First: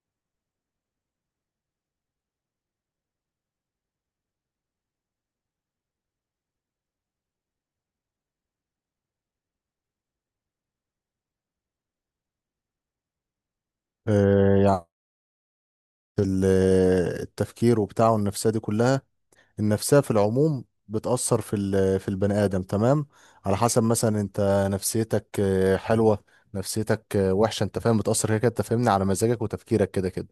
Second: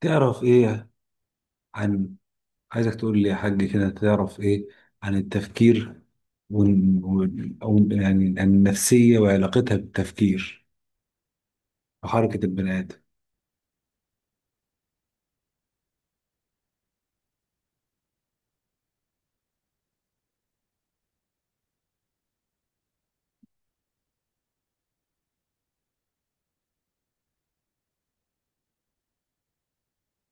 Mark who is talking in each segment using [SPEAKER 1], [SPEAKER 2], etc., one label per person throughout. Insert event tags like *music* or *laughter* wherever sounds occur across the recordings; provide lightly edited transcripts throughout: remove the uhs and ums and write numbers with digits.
[SPEAKER 1] تعرف ايه عن عايزك تقول لي يا حاج كده تعرف ايه عن التفكير ون... ون... او يعني عن النفسية وعلاقتها بالتفكير وحركة البني آدم.
[SPEAKER 2] يعني ال- التفكير وبتاعه النفسية دي كلها. النفسية في العموم بتأثر في البني آدم. تمام، على حسب مثلا انت نفسيتك حلوة، نفسيتك وحشة، انت فاهم، بتأثر كده كده، انت فاهمني، على مزاجك وتفكيرك كده كده.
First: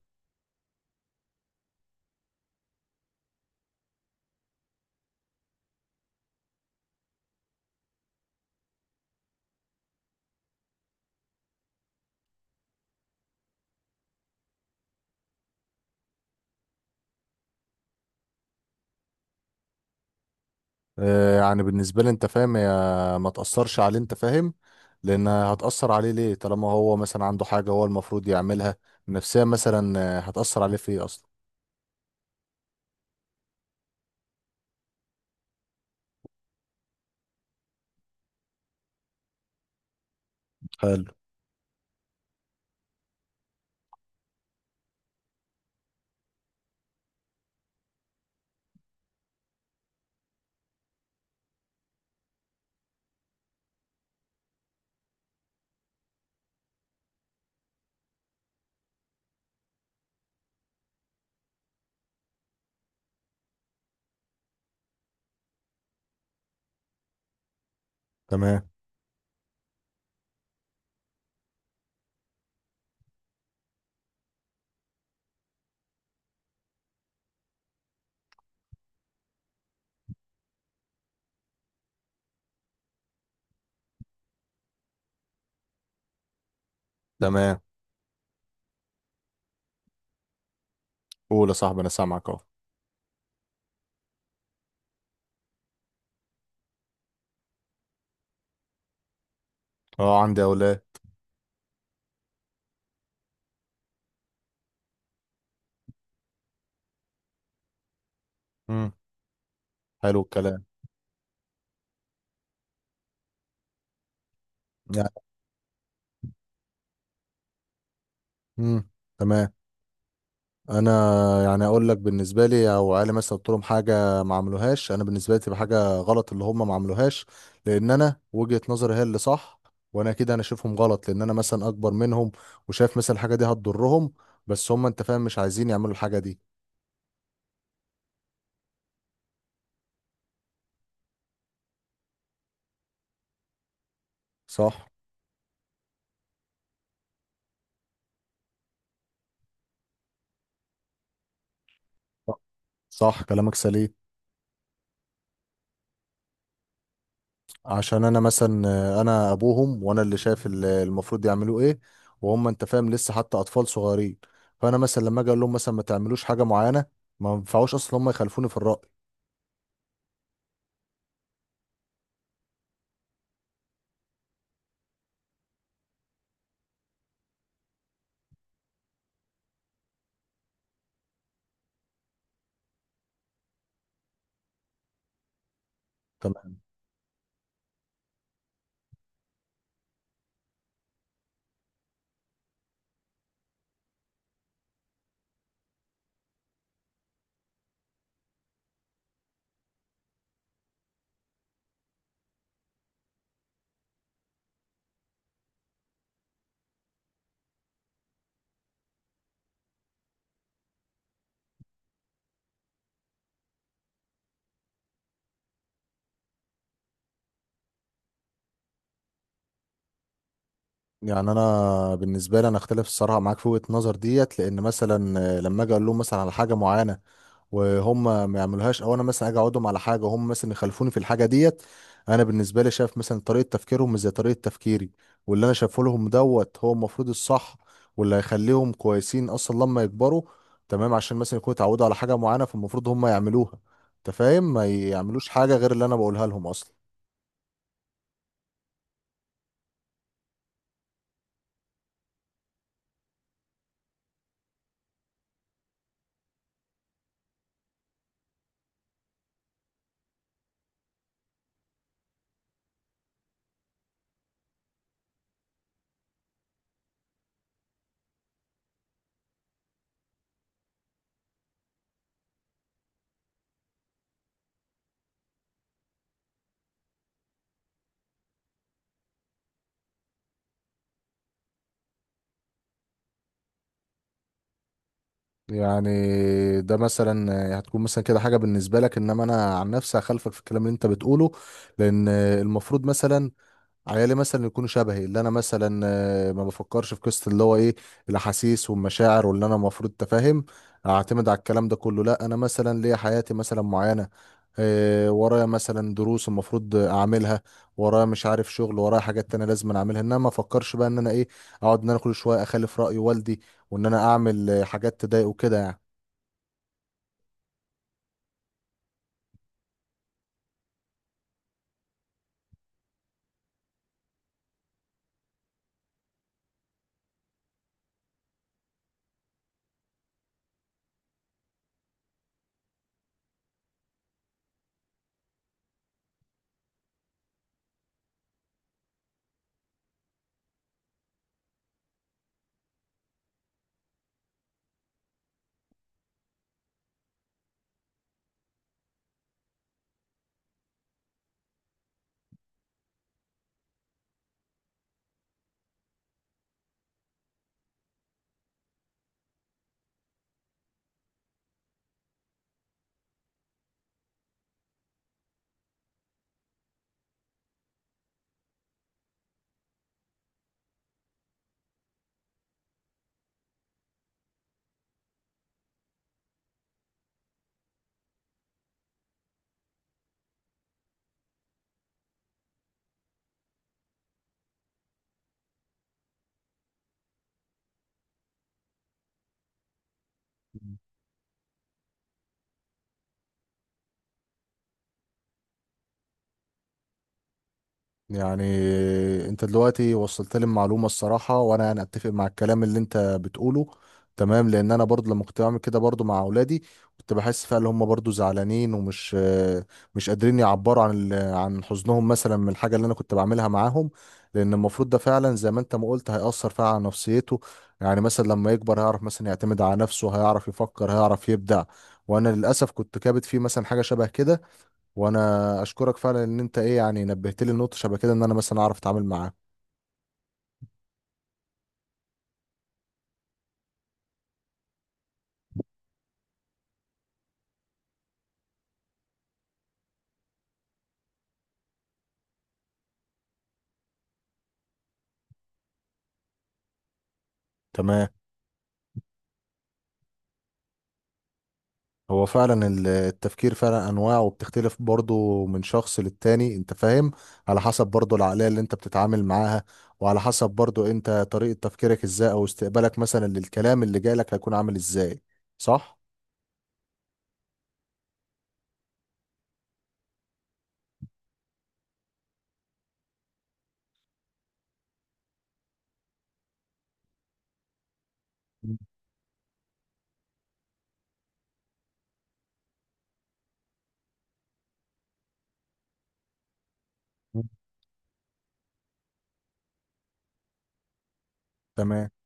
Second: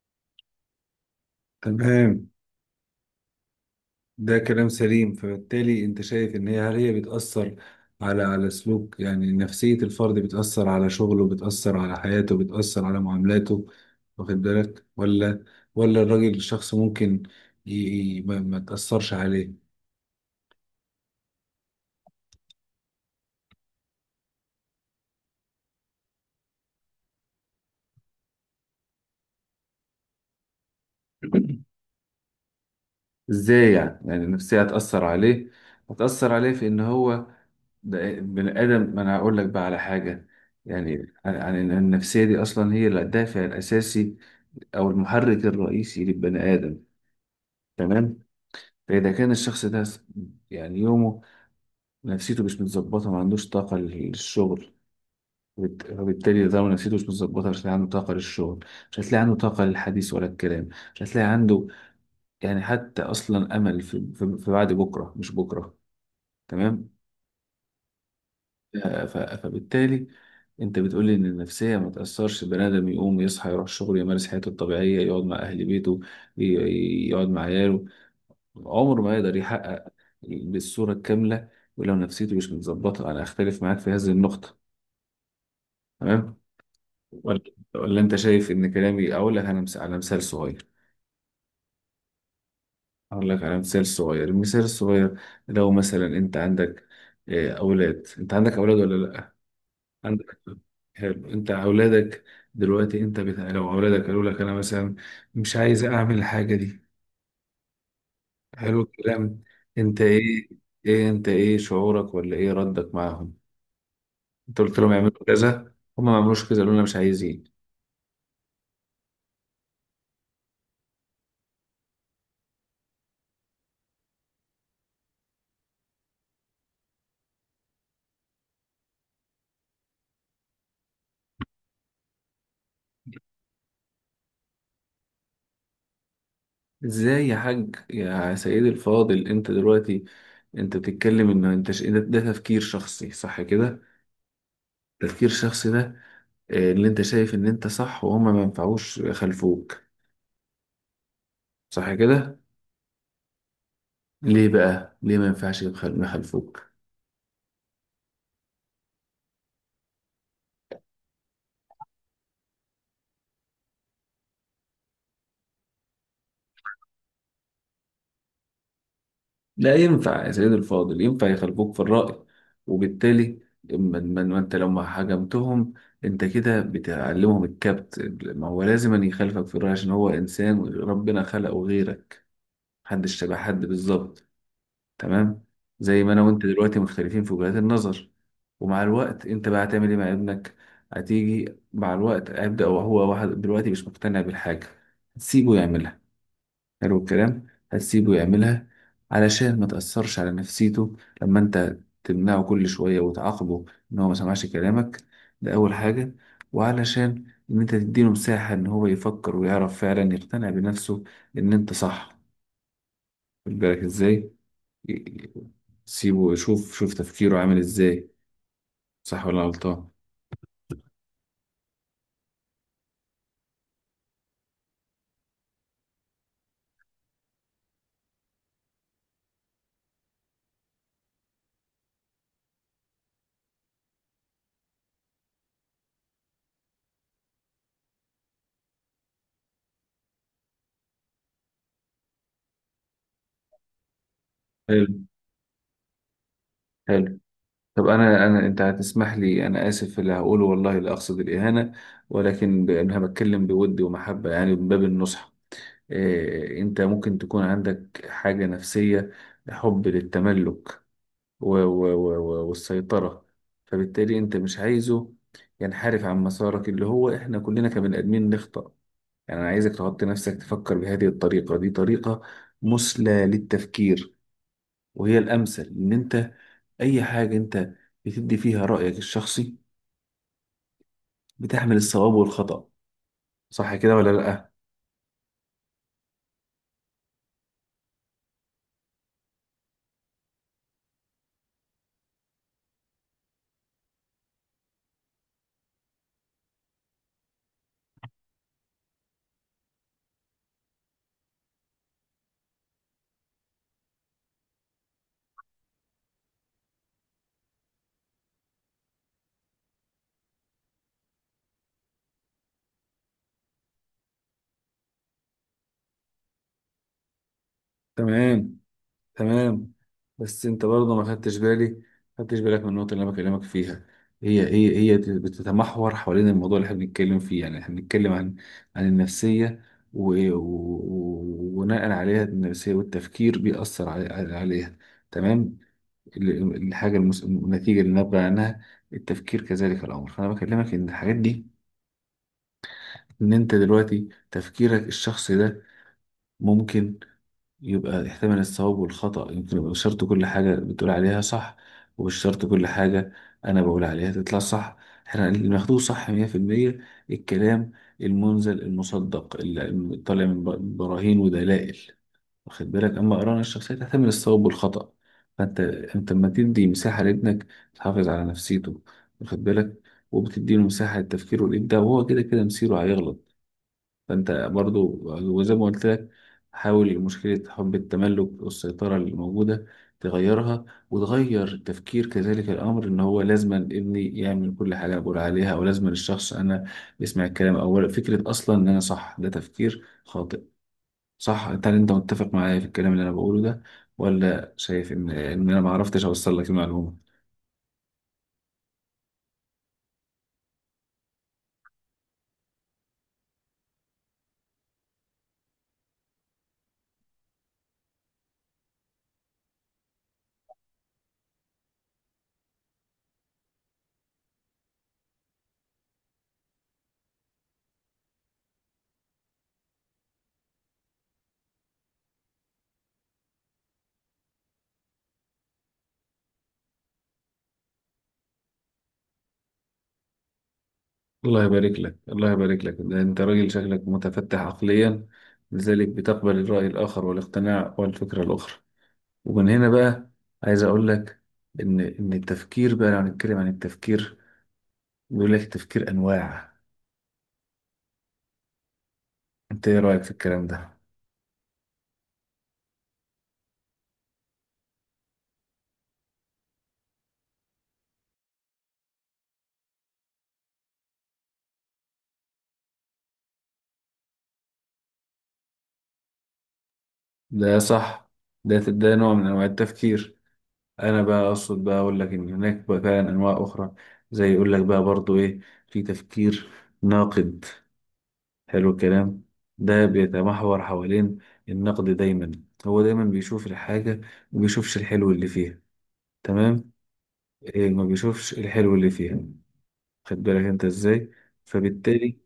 [SPEAKER 1] تمام، ده كلام سليم. فبالتالي انت شايف ان هل هي بتأثر على سلوك؟ يعني نفسية الفرد بتأثر على شغله، بتأثر على حياته، بتأثر على معاملاته، واخد بالك؟ ولا الراجل الشخص ممكن ي... ما تأثرش عليه؟
[SPEAKER 2] يعني بالنسبة لي انت فاهم، هي ما تأثرش عليه، انت فاهم. لأن هتأثر عليه ليه؟ طالما هو مثلا عنده حاجة هو المفروض يعملها. النفسية مثلا هتأثر عليه في ايه أصلا؟
[SPEAKER 1] ازاي يعني؟ يعني النفسية هتأثر عليه؟ هتأثر عليه في ان هو ده بني آدم. ما انا هقول لك بقى على حاجة،
[SPEAKER 2] حلو.
[SPEAKER 1] يعني عن إن النفسية دي اصلا هي الدافع الاساسي او المحرك الرئيسي للبني آدم. تمام؟ فاذا كان الشخص ده يعني يومه نفسيته مش متظبطة، ما عندوش طاقة للشغل. وبالتالي ده نفسيته مش متظبطة، مش هتلاقي عنده طاقة للشغل، مش هتلاقي عنده طاقة للحديث ولا الكلام، مش هتلاقي عنده يعني حتى اصلا امل في بعد بكره مش بكره. تمام.
[SPEAKER 2] تمام.
[SPEAKER 1] فبالتالي انت بتقول لي ان النفسيه ما تاثرش، بني ادم يقوم يصحى يروح شغله يمارس حياته الطبيعيه يقعد مع اهل بيته، يقعد مع عياله، عمره ما يقدر يحقق بالصوره الكامله ولو نفسيته مش متظبطه. انا اختلف معاك في هذه النقطه. تمام؟ ولا
[SPEAKER 2] تمام،
[SPEAKER 1] انت شايف ان كلامي؟ اقول لك انا على مثال صغير،
[SPEAKER 2] قول يا صاحبي، أنا سامعك أهو.
[SPEAKER 1] اقول لك على مثال صغير. المثال الصغير، لو مثلا انت عندك، اولاد، انت عندك اولاد ولا لا؟
[SPEAKER 2] أه،
[SPEAKER 1] عندك.
[SPEAKER 2] عندي أولاد.
[SPEAKER 1] حلو، انت اولادك دلوقتي انت بتاع، لو اولادك قالوا لك انا مثلا مش عايز اعمل الحاجه دي، حلو
[SPEAKER 2] امم
[SPEAKER 1] الكلام، انت
[SPEAKER 2] حلو
[SPEAKER 1] ايه؟
[SPEAKER 2] الكلام.
[SPEAKER 1] ايه انت ايه شعورك؟ ولا ايه ردك معاهم؟ انت قلت لهم
[SPEAKER 2] يعني
[SPEAKER 1] يعملوا كذا، هم ما عملوش كذا، قالوا لنا مش عايزين.
[SPEAKER 2] امم تمام. انا يعني اقول لك بالنسبه لي، او علي مثلا قلت لهم حاجه ما عملوهاش، انا بالنسبه لي تبقى حاجه غلط اللي هم ما عملوهاش، لان انا وجهه نظري هي اللي صح، وانا كده انا شايفهم غلط، لان انا مثلا اكبر منهم وشايف مثلا الحاجه دي هتضرهم، بس هم انت فاهم مش عايزين يعملوا الحاجه دي.
[SPEAKER 1] ازاي يا حاج يا سيدي الفاضل؟ انت دلوقتي انت بتتكلم ان انت ده تفكير شخصي، صح كده؟
[SPEAKER 2] صح.
[SPEAKER 1] تفكير شخصي ده، اللي انت شايف ان انت صح وهم ما ينفعوش خلفوك، صح كده؟
[SPEAKER 2] صح كلامك سليم.
[SPEAKER 1] ليه بقى؟ ليه ما ينفعش يخلفوك؟
[SPEAKER 2] عشان انا مثلا انا ابوهم، وانا اللي شايف المفروض يعملوه ايه، وهم انت فاهم لسه حتى اطفال صغيرين، فانا مثلا لما اجي اقول لهم مثلا ما تعملوش حاجه معينه، ما ينفعوش اصلا هم يخالفوني في الراي.
[SPEAKER 1] لا، ينفع يا سيدي الفاضل، ينفع يخلفوك في الرأي. وبالتالي ما انت لو ما حجمتهم، انت كده بتعلمهم الكبت. ما هو لازم أن يخالفك في الرأي، عشان هو إنسان ربنا خلقه غيرك، محدش شبه حد بالظبط. تمام؟ زي ما أنا وأنت
[SPEAKER 2] تمام.
[SPEAKER 1] دلوقتي مختلفين في وجهات النظر. ومع الوقت انت بقى هتعمل ايه مع ابنك؟ هتيجي مع الوقت، هيبدأ وهو واحد دلوقتي مش مقتنع بالحاجة، هتسيبه يعملها؟ حلو الكلام، هتسيبه يعملها علشان ما تأثرش على نفسيته. لما انت تمنعه كل شوية وتعاقبه ان هو ما سمعش كلامك، ده أول حاجة. وعلشان ان انت تديله مساحة ان هو يفكر ويعرف فعلا يقتنع بنفسه ان انت صح، خد بالك ازاي؟ ي- سيبه، شوف تفكيره عامل ازاي، صح ولا غلطان.
[SPEAKER 2] يعني انا بالنسبه لي انا اختلف الصراحه معاك في وجهه النظر ديت، لان مثلا لما اجي اقول لهم مثلا على حاجه معينه وهم ما يعملوهاش، او انا مثلا اجي اقعدهم على حاجه وهم مثلا يخالفوني في الحاجه ديت، انا بالنسبه لي شايف مثلا طريقه تفكيرهم مش زي طريقه تفكيري، واللي انا شايفه لهم دوت هو المفروض الصح، واللي هيخليهم كويسين اصلا لما يكبروا. تمام، عشان مثلا يكونوا اتعودوا على حاجه معينه فالمفروض هم يعملوها، انت فاهم، ما
[SPEAKER 1] حلو،
[SPEAKER 2] يعملوش حاجه غير اللي انا بقولها لهم اصلا.
[SPEAKER 1] حلو. طب انا انا انت هتسمح لي، انا اسف في اللي هقوله، والله لا اقصد الاهانه، ولكن انا بتكلم بود ومحبه يعني من باب النصح. انت ممكن تكون عندك حاجة نفسية، حب للتملك و- و- و- و- والسيطرة، فبالتالي انت مش عايزه ينحرف عن مسارك، اللي هو احنا كلنا كبني ادمين نخطأ. يعني انا عايزك تحط نفسك تفكر بهذه الطريقة، دي طريقة مثلى للتفكير، وهي الامثل، ان انت اي حاجة انت بتدي فيها رأيك الشخصي بتحمل الصواب والخطأ. صح كده ولا لأ؟
[SPEAKER 2] يعني ده مثلا هتكون مثلا كده حاجه بالنسبه لك، انما انا عن نفسي هخالفك في الكلام اللي انت بتقوله، لان المفروض مثلا عيالي مثلا يكونوا شبهي، اللي انا مثلا ما بفكرش في قصه اللي هو ايه، الاحاسيس والمشاعر واللي انا المفروض تفهم، اعتمد على الكلام ده كله. لا، انا مثلا ليا حياتي مثلا معينه، ورايا مثلا دروس المفروض اعملها، ورايا مش عارف شغل، ورايا حاجات تانية لازم اعملها، انما ما افكرش بقى ان انا ايه، اقعد ان انا كل شويه اخالف راي والدي، وان انا اعمل حاجات تضايقه كده يعني.
[SPEAKER 1] تمام، تمام. بس انت برضه ما خدتش بالي، ما خدتش بالك من النقطه اللي انا بكلمك فيها. هي بتتمحور حوالين الموضوع اللي احنا بنتكلم فيه. يعني احنا بنتكلم عن النفسيه، و- و- وبناء عليها النفسيه والتفكير بيأثر عليها. تمام. الحاجه النتيجه اللي نابعه عنها التفكير، كذلك الامر. فانا بكلمك ان الحاجات دي، ان انت دلوقتي تفكيرك الشخصي ده ممكن يبقى يحتمل الصواب والخطأ، يمكن يبقى مش شرط كل حاجة بتقول عليها صح، ومش شرط كل حاجة أنا بقول عليها تطلع صح. احنا اللي بناخدوه صح 100% الكلام المنزل المصدق اللي طالع من براهين ودلائل، واخد بالك؟ أما قراءة الشخصية تحتمل الصواب والخطأ. فأنت لما تدي مساحة لابنك، تحافظ على نفسيته، واخد بالك، وبتديله مساحة للتفكير والإبداع، وهو كده كده مصيره هيغلط. فانت برضو، وزي ما قلت لك، حاول مشكلة حب التملك والسيطرة اللي موجودة تغيرها، وتغير تفكير كذلك الأمر، إن هو لازم ابني يعمل كل حاجة أنا بقول عليها، أو لازم الشخص أنا يسمع الكلام أولا، فكرة أصلا إن أنا صح ده تفكير خاطئ. صح؟ هل أنت متفق معايا في الكلام اللي أنا بقوله ده، ولا شايف إن أنا معرفتش أوصل لك المعلومة؟
[SPEAKER 2] يعني انت دلوقتي وصلت لي المعلومه الصراحه، وانا يعني اتفق مع الكلام اللي انت بتقوله. تمام، لان انا برضو لما كنت بعمل كده برضو مع اولادي، كنت بحس فعلا ان هم برضو زعلانين ومش مش قادرين يعبروا عن عن حزنهم مثلا من الحاجه اللي انا كنت بعملها معاهم، لان المفروض ده فعلا زي ما انت ما قلت هيأثر فعلا على نفسيته. يعني مثلا لما يكبر هيعرف مثلا يعتمد على نفسه، هيعرف يفكر، هيعرف يبدع، وانا للاسف كنت كابت فيه مثلا حاجه شبه كده. وانا اشكرك فعلا ان انت ايه يعني نبهت لي النقطه شبه كده، ان انا مثلا اعرف اتعامل معاه.
[SPEAKER 1] الله يبارك لك، الله يبارك لك، ده انت راجل شكلك متفتح عقليا، لذلك بتقبل الرأي الآخر والاقتناع والفكرة الأخرى. ومن هنا بقى عايز أقول لك إن التفكير بقى، لو هنتكلم عن التفكير، بيقول لك التفكير أنواع.
[SPEAKER 2] تمام.
[SPEAKER 1] أنت إيه رأيك في الكلام ده؟
[SPEAKER 2] هو فعلا التفكير فعلا انواع، وبتختلف برضه من شخص للتاني انت فاهم، على حسب برضه العقليه اللي انت بتتعامل معاها، وعلى حسب برضه انت طريقه تفكيرك ازاي او استقبالك مثلا للكلام اللي جايلك هيكون عامل ازاي. صح.
[SPEAKER 1] ده صح. ده نوع من أنواع التفكير. أنا بقى أقصد بقى أقول لك إن هناك بقى فعلا أنواع أخرى، زي يقول لك بقى برضو إيه، في تفكير ناقد. حلو
[SPEAKER 2] مم.
[SPEAKER 1] الكلام. ده بيتمحور حوالين النقد دايما، هو دايما بيشوف الحاجة وبيشوفش الحلو اللي فيها. تمام.
[SPEAKER 2] مم.
[SPEAKER 1] إيه، ما بيشوفش الحلو اللي فيها، خد بالك انت ازاي.
[SPEAKER 2] تمام.
[SPEAKER 1] فبالتالي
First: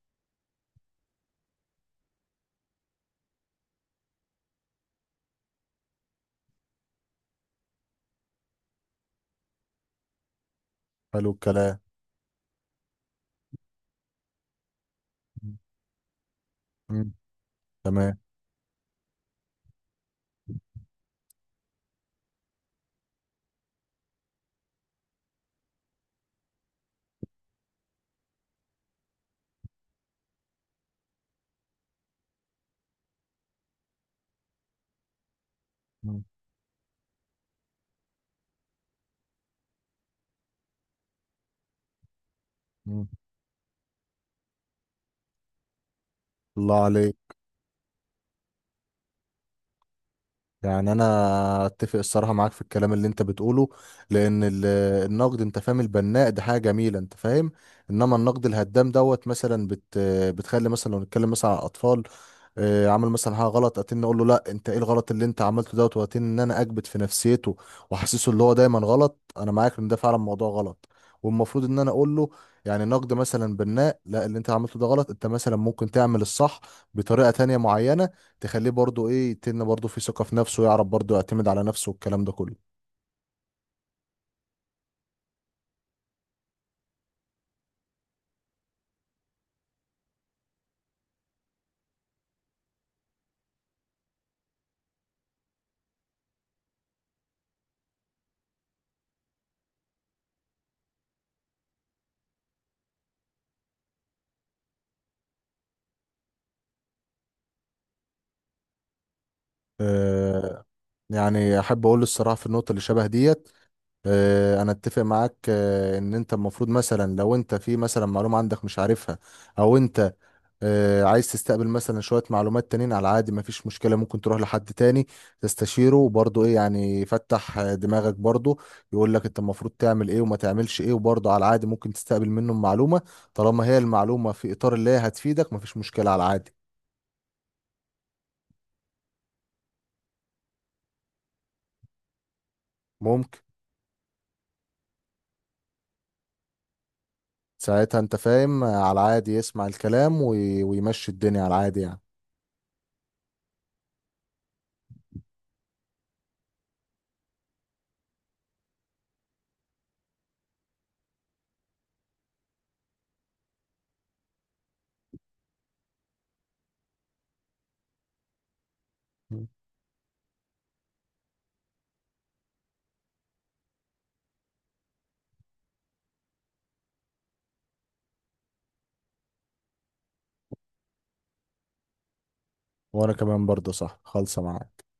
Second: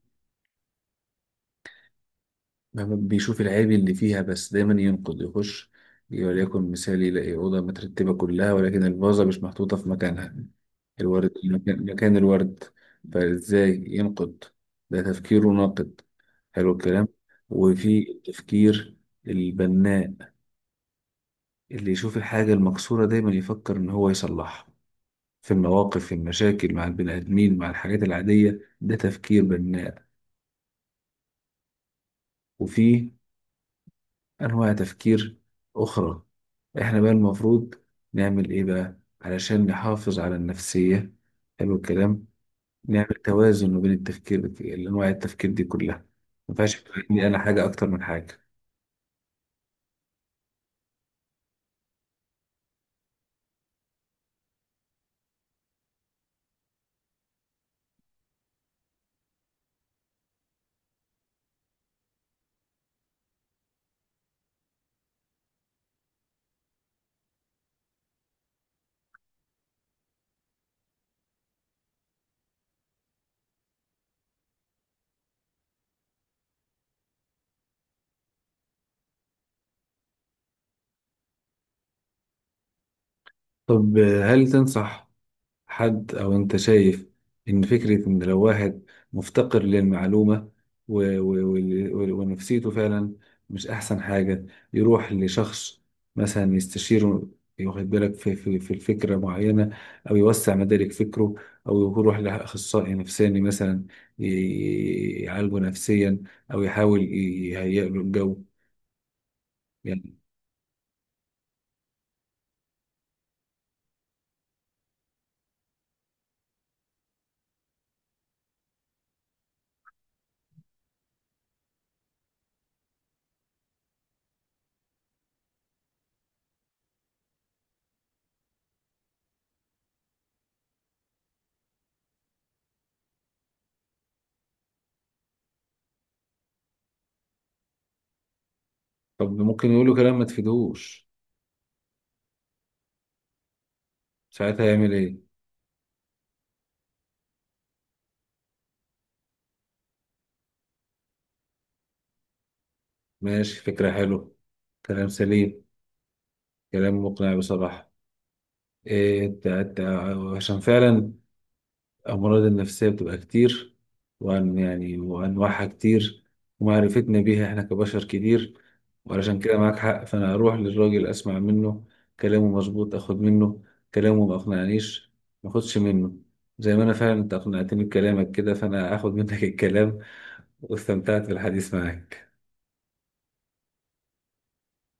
[SPEAKER 1] ما بيشوف العيب اللي فيها بس، دايما ينقد يخش. وليكن مثال، يلاقي أوضة مترتبة كلها، ولكن الفازة مش محطوطة في مكانها، الورد
[SPEAKER 2] حلو الكلام.
[SPEAKER 1] مكان الورد، فازاي ينقد. ده تفكيره
[SPEAKER 2] مم.
[SPEAKER 1] ناقد. حلو الكلام.
[SPEAKER 2] مم.
[SPEAKER 1] وفي
[SPEAKER 2] تمام.
[SPEAKER 1] التفكير البناء، اللي يشوف الحاجة المكسورة دايما يفكر إن هو يصلحها، في المواقف، في المشاكل مع البني آدمين، مع الحاجات العادية، ده تفكير بناء. وفي أنواع تفكير أخرى. إحنا بقى المفروض نعمل إيه بقى علشان نحافظ على النفسية؟ حلو الكلام.
[SPEAKER 2] مم.
[SPEAKER 1] نعمل توازن ما بين التفكير، الأنواع التفكير دي كلها، ما ينفعش
[SPEAKER 2] الله
[SPEAKER 1] يبقى
[SPEAKER 2] عليك.
[SPEAKER 1] عندي أنا حاجة أكتر من حاجة.
[SPEAKER 2] يعني انا اتفق الصراحه معاك في الكلام اللي انت بتقوله، لان النقد انت فاهم البناء ده حاجه جميله انت فاهم، انما النقد الهدام دوت مثلا بتخلي مثلا، لو نتكلم مثلا على الاطفال، عمل مثلا حاجه غلط، اقول له لا انت ايه الغلط اللي انت عملته دوت، ان انا اكبت في نفسيته واحسسه اللي هو دايما غلط. انا معاك ان ده فعلا موضوع غلط، والمفروض ان انا اقول له يعني نقد مثلا بناء: لا، اللي انت عملته ده غلط، انت مثلا ممكن تعمل الصح بطريقه تانية معينه، تخليه برضو ايه برضو في ثقه في نفسه، يعرف برضو يعتمد على نفسه والكلام ده كله.
[SPEAKER 1] طب، هل تنصح حد، أو أنت شايف إن فكرة إن لو واحد مفتقر للمعلومة و- و- وال- وال- ونفسيته فعلا مش أحسن حاجة، يروح لشخص مثلا يستشيره، واخد بالك، في الفكرة معينة، أو يوسع مدارك فكره، أو يروح لأخصائي نفساني مثلا يعالجه نفسيا، أو يحاول يهيئ له الجو يعني؟
[SPEAKER 2] آه، يعني احب اقول الصراحه في النقطه اللي شبه ديت، انا اتفق معاك ان انت المفروض مثلا لو انت في مثلا معلومه عندك مش عارفها، او انت عايز تستقبل مثلا شويه معلومات تانيين على عادي، مفيش مشكله، ممكن تروح لحد تاني تستشيره وبرضه ايه يعني يفتح دماغك برضه، يقول لك انت المفروض تعمل ايه وما تعملش ايه، وبرضه على عادي ممكن تستقبل منه معلومه طالما هي المعلومه في اطار اللي هي هتفيدك، مفيش مشكله على عادي.
[SPEAKER 1] طب ممكن يقول له كلام ما تفيدهوش،
[SPEAKER 2] ممكن.
[SPEAKER 1] ساعتها يعمل إيه؟
[SPEAKER 2] ساعتها انت فاهم على عادي يسمع الكلام ويمشي الدنيا على عادي يعني.
[SPEAKER 1] ماشي، فكرة حلوة، كلام سليم، كلام مقنع بصراحة. إيه انت عشان فعلا الأمراض النفسية بتبقى كتير، وأن يعني وأنواعها كتير، ومعرفتنا بيها إحنا كبشر كتير، وعلشان كده معاك حق. فأنا أروح للراجل أسمع منه، كلامه مظبوط أخد منه، كلامه ما أقنعنيش ما أخدش منه. زي ما أنا فعلا أنت أقنعتني بكلامك كده، فأنا هاخد منك *laughs* الكلام، واستمتعت بالحديث معاك.
[SPEAKER 2] وانا كمان برضه صح خالصة معاك.